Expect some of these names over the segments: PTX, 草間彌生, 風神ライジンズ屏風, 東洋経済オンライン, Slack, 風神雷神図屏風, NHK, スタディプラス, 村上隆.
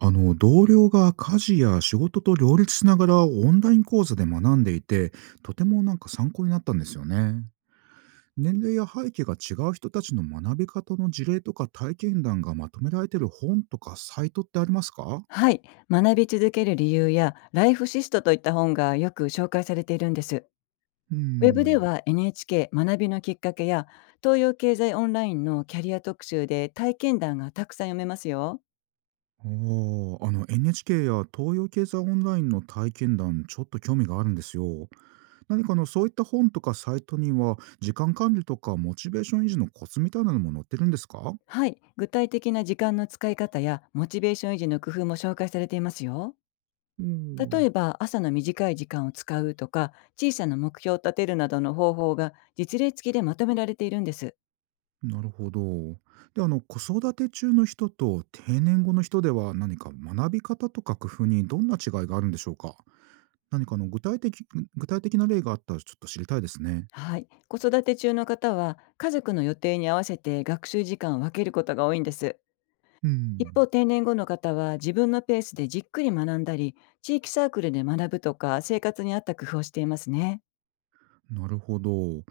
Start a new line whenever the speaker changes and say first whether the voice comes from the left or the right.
right: 同僚が家事や仕事と両立しながらオンライン講座で学んでいて、とても参考になったんですよね。年齢や背景が違う人たちの学び方の事例とか体験談がまとめられている本とかサイトってありますか？
left: はい、学び続ける理由やライフシストといった本がよく紹介されているんです。
right: う
left: ウェブで
right: ん。
left: は NHK 学びのきっかけや東洋経済オンラインのキャリア特集で体験談がたくさん読めますよ。
right: あー、あの NHK や東洋経済オンラインの体験談、ちょっと興味があるんですよ。何か、あの、そういった本とかサイトには時間管理とかモチベーション維持のコツみたいなのも載ってるんですか？
left: はい、具体的な時間の使い方やモチベーション維持の工夫も紹介されていますよ。
right: う
left: 例
right: ん。
left: えば朝の短い時間を使うとか、小さな目標を立てるなどの方法が実例付きでまとめられているんです。
right: なるほど。で、あの、子育て中の人と定年後の人では何か学び方とか工夫にどんな違いがあるんでしょうか？何かあの具体的な例があったらちょっと知りたいですね。
left: はい、子育て中の方は家族の予定に合わせて学習時間を分けることが多いんです。
right: う
left: 一方、
right: ん。
left: 定年後の方は自分のペースでじっくり学んだり、地域サークルで学ぶとか、生活に合った工夫をしていますね。
right: なるほど。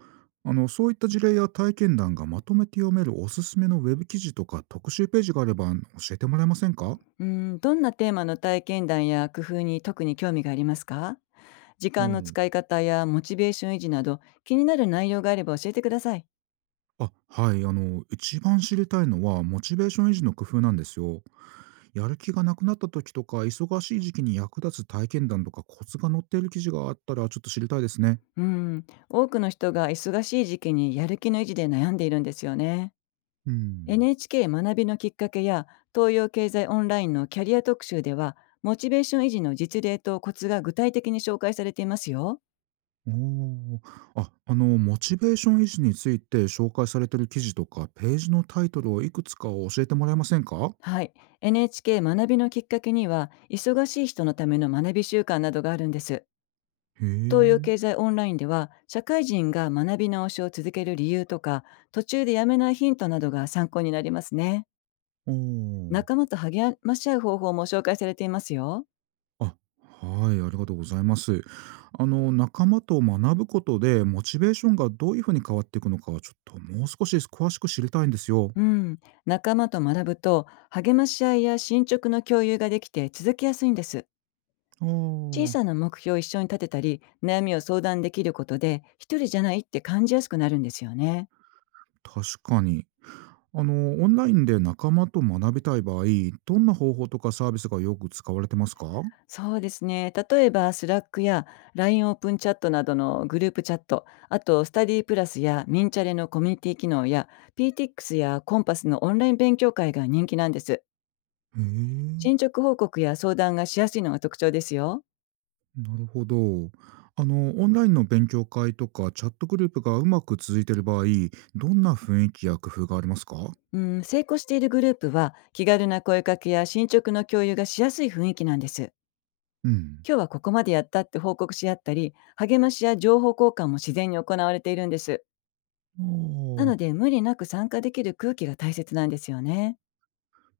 right: あの、そういった事例や体験談がまとめて読めるおすすめのウェブ記事とか特集ページがあれば教えてもらえませんか？
left: うん、どんなテーマの体験談や工夫に特に興味がありますか？時
right: う
left: 間の
right: ん。
left: 使い方やモチベーション維持など、気になる内容があれば教えてください。
right: あ、はい。あの、一番知りたいのは、モチベーション維持の工夫なんですよ。やる気がなくなった時とか、忙しい時期に役立つ体験談とかコツが載っている記事があったら、ちょっと知りたいですね。
left: うん、多くの人が忙しい時期にやる気の維持で悩んでいるんですよね。
right: うん。
left: NHK 学びのきっかけや東洋経済オンラインのキャリア特集では、モチベーション維持の実例とコツが具体的に紹介されていますよ。
right: おー。あ、あの、モチベーション維持について紹介されている記事とか、ページのタイトルをいくつか教えてもらえませんか？
left: はい。NHK 学びのきっかけには、忙しい人のための学び習慣などがあるんです。
right: へ
left: 東洋
right: え。
left: 経済オンラインでは、社会人が学び直しを続ける理由とか、途中でやめないヒントなどが参考になりますね。
right: おー。
left: 仲間と励まし合う方法も紹介されていますよ。
right: あ、はい、ありがとうございます。あの、仲間と学ぶことで、モチベーションがどういうふうに変わっていくのかは、ちょっともう少し詳しく知りたいんですよ。
left: うん、仲間と学ぶと励まし合いや進捗の共有ができて続きやすいんです。
right: あ
left: 小
right: あ、
left: さな目標を一緒に立てたり、悩みを相談できることで、一人じゃないって感じやすくなるんですよね。
right: 確かに。あの、オンラインで仲間と学びたい場合、どんな方法とかサービスがよく使われてますか？
left: そうですね、例えばスラックや LINE オープンチャットなどのグループチャット、あとスタディプラスやミンチャレのコミュニティ機能や、 PTX やコンパスのオンライン勉強会が人気なんです。
right: へえ、
left: 進捗報告や相談がしやすいのが特徴ですよ。
right: なるほど。あの、オンラインの勉強会とかチャットグループがうまく続いている場合、どんな雰囲気や工夫がありますか？
left: うん、成功しているグループは、気軽な声かけや進捗の共有がしやすい雰囲気なんです。
right: うん。
left: 今日はここまでやったって報告し合ったり、励ましや情報交換も自然に行われているんです。
right: あ
left: なの
right: あ。
left: で、無理なく参加できる空気が大切なんですよね。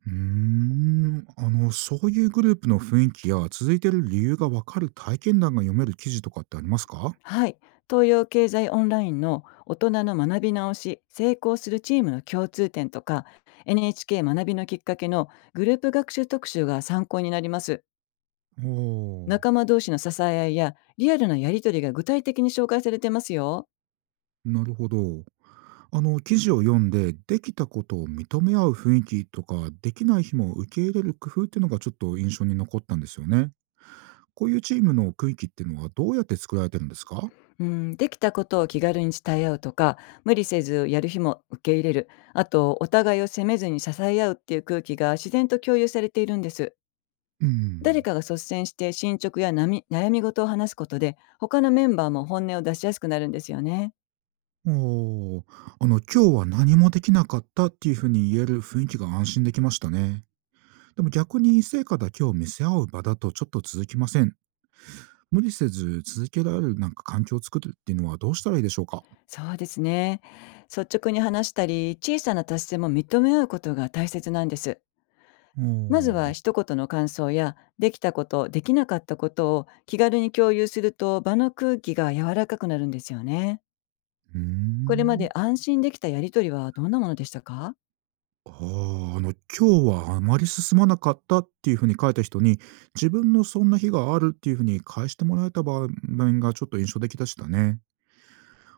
right: うーん、あの、そういうグループの雰囲気や続いてる理由がわかる体験談が読める記事とかってありますか？
left: はい。東洋経済オンラインの大人の学び直し、成功するチームの共通点とか、NHK 学びのきっかけのグループ学習特集が参考になります。
right: おー。
left: 仲間同士の支え合いやリアルなやりとりが具体的に紹介されてますよ。
right: なるほど。あの、記事を読んでできたことを認め合う雰囲気とか、できない日も受け入れる工夫っていうのがちょっと印象に残ったんですよね。こういうチームの空気っていうのはどうやって作られてるんですか？
left: うん、できたことを気軽に伝え合うとか、無理せずやる日も受け入れる、あとお互いを責めずに支え合うっていう空気が自然と共有されているんです。
right: う
left: 誰
right: ん。
left: かが率先して進捗や悩み事を話すことで、他のメンバーも本音を出しやすくなるんですよね。
right: おー。あの、今日は何もできなかったっていうふうに言える雰囲気が安心できましたね。でも逆に成果だけを見せ合う場だとちょっと続きません。無理せず続けられる環境を作るっていうのはどうしたらいいでしょうか？
left: そうですね、率直に話したり、小さな達成も認め合うことが大切なんです。
right: お
left: まずは
right: ー。
left: 一言の感想や、できたこと、できなかったことを気軽に共有すると、場の空気が柔らかくなるんですよね。
right: うー
left: これま
right: ん。
left: で安心できたやり取りはどんなものでしたか？
right: ああ、あの、今日はあまり進まなかったっていうふうに書いた人に、自分のそんな日があるっていうふうに返してもらえた場面がちょっと印象的でしたね。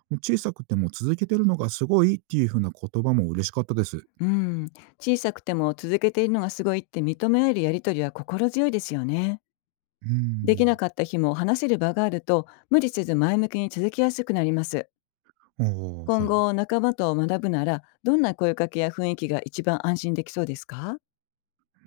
right: もう小さくても続けてるのがすごいっていうふうな言葉も嬉しかったです。う
left: うん、小さくても続けているのがすごいって認め合えるやり取りは心強いですよね。
right: ー
left: できな
right: ん。
left: かった日も話せる場があると、無理せず前向きに続きやすくなります。
right: ああ、
left: 今
right: はい。
left: 後仲間と学ぶなら、どんな声かけや雰囲気が一番安心できそうですか？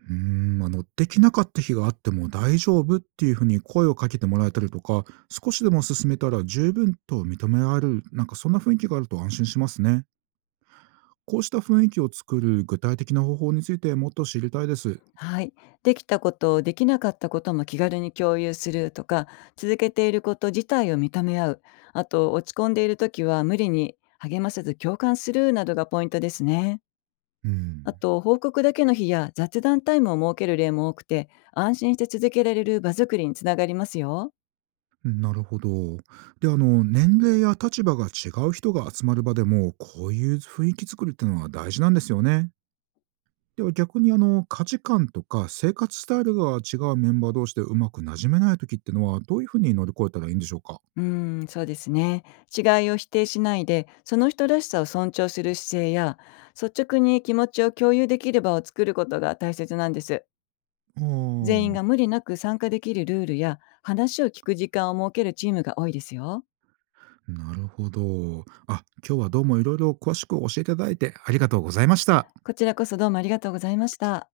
right: うーん、あの、できなかった日があっても大丈夫っていうふうに声をかけてもらえたりとか、少しでも進めたら十分と認められる、そんな雰囲気があると安心しますね。こうした雰囲気を作る具体的な方法についてもっと知りたいです。
left: はい。できたこと、できなかったことも気軽に共有するとか、続けていること自体を認め合う。あと、落ち込んでいるときは無理に励ませず共感するなどがポイントですね。
right: うん、
left: あと、報告だけの日や雑談タイムを設ける例も多くて、安心して続けられる場作りにつながりますよ。
right: なるほど。で、あの、年齢や立場が違う人が集まる場でも、こういう雰囲気作りっていうのは大事なんですよね。では逆に、あの、価値観とか生活スタイルが違うメンバー同士でうまくなじめない時ってのはどういうふうに乗り越えたらいいんでしょうか？
left: うん、そうですね。違いを否定しないで、その人らしさを尊重する姿勢や、率直に気持ちを共有できる場を作ることが大切なんです。
right: あ
left: 全
right: あ、
left: 員が無理なく参加できるルールや、話を聞く時間を設けるチームが多いですよ。
right: なるほど。あ、今日はどうもいろいろ詳しく教えていただいてありがとうございました。
left: こちらこそ、どうもありがとうございました。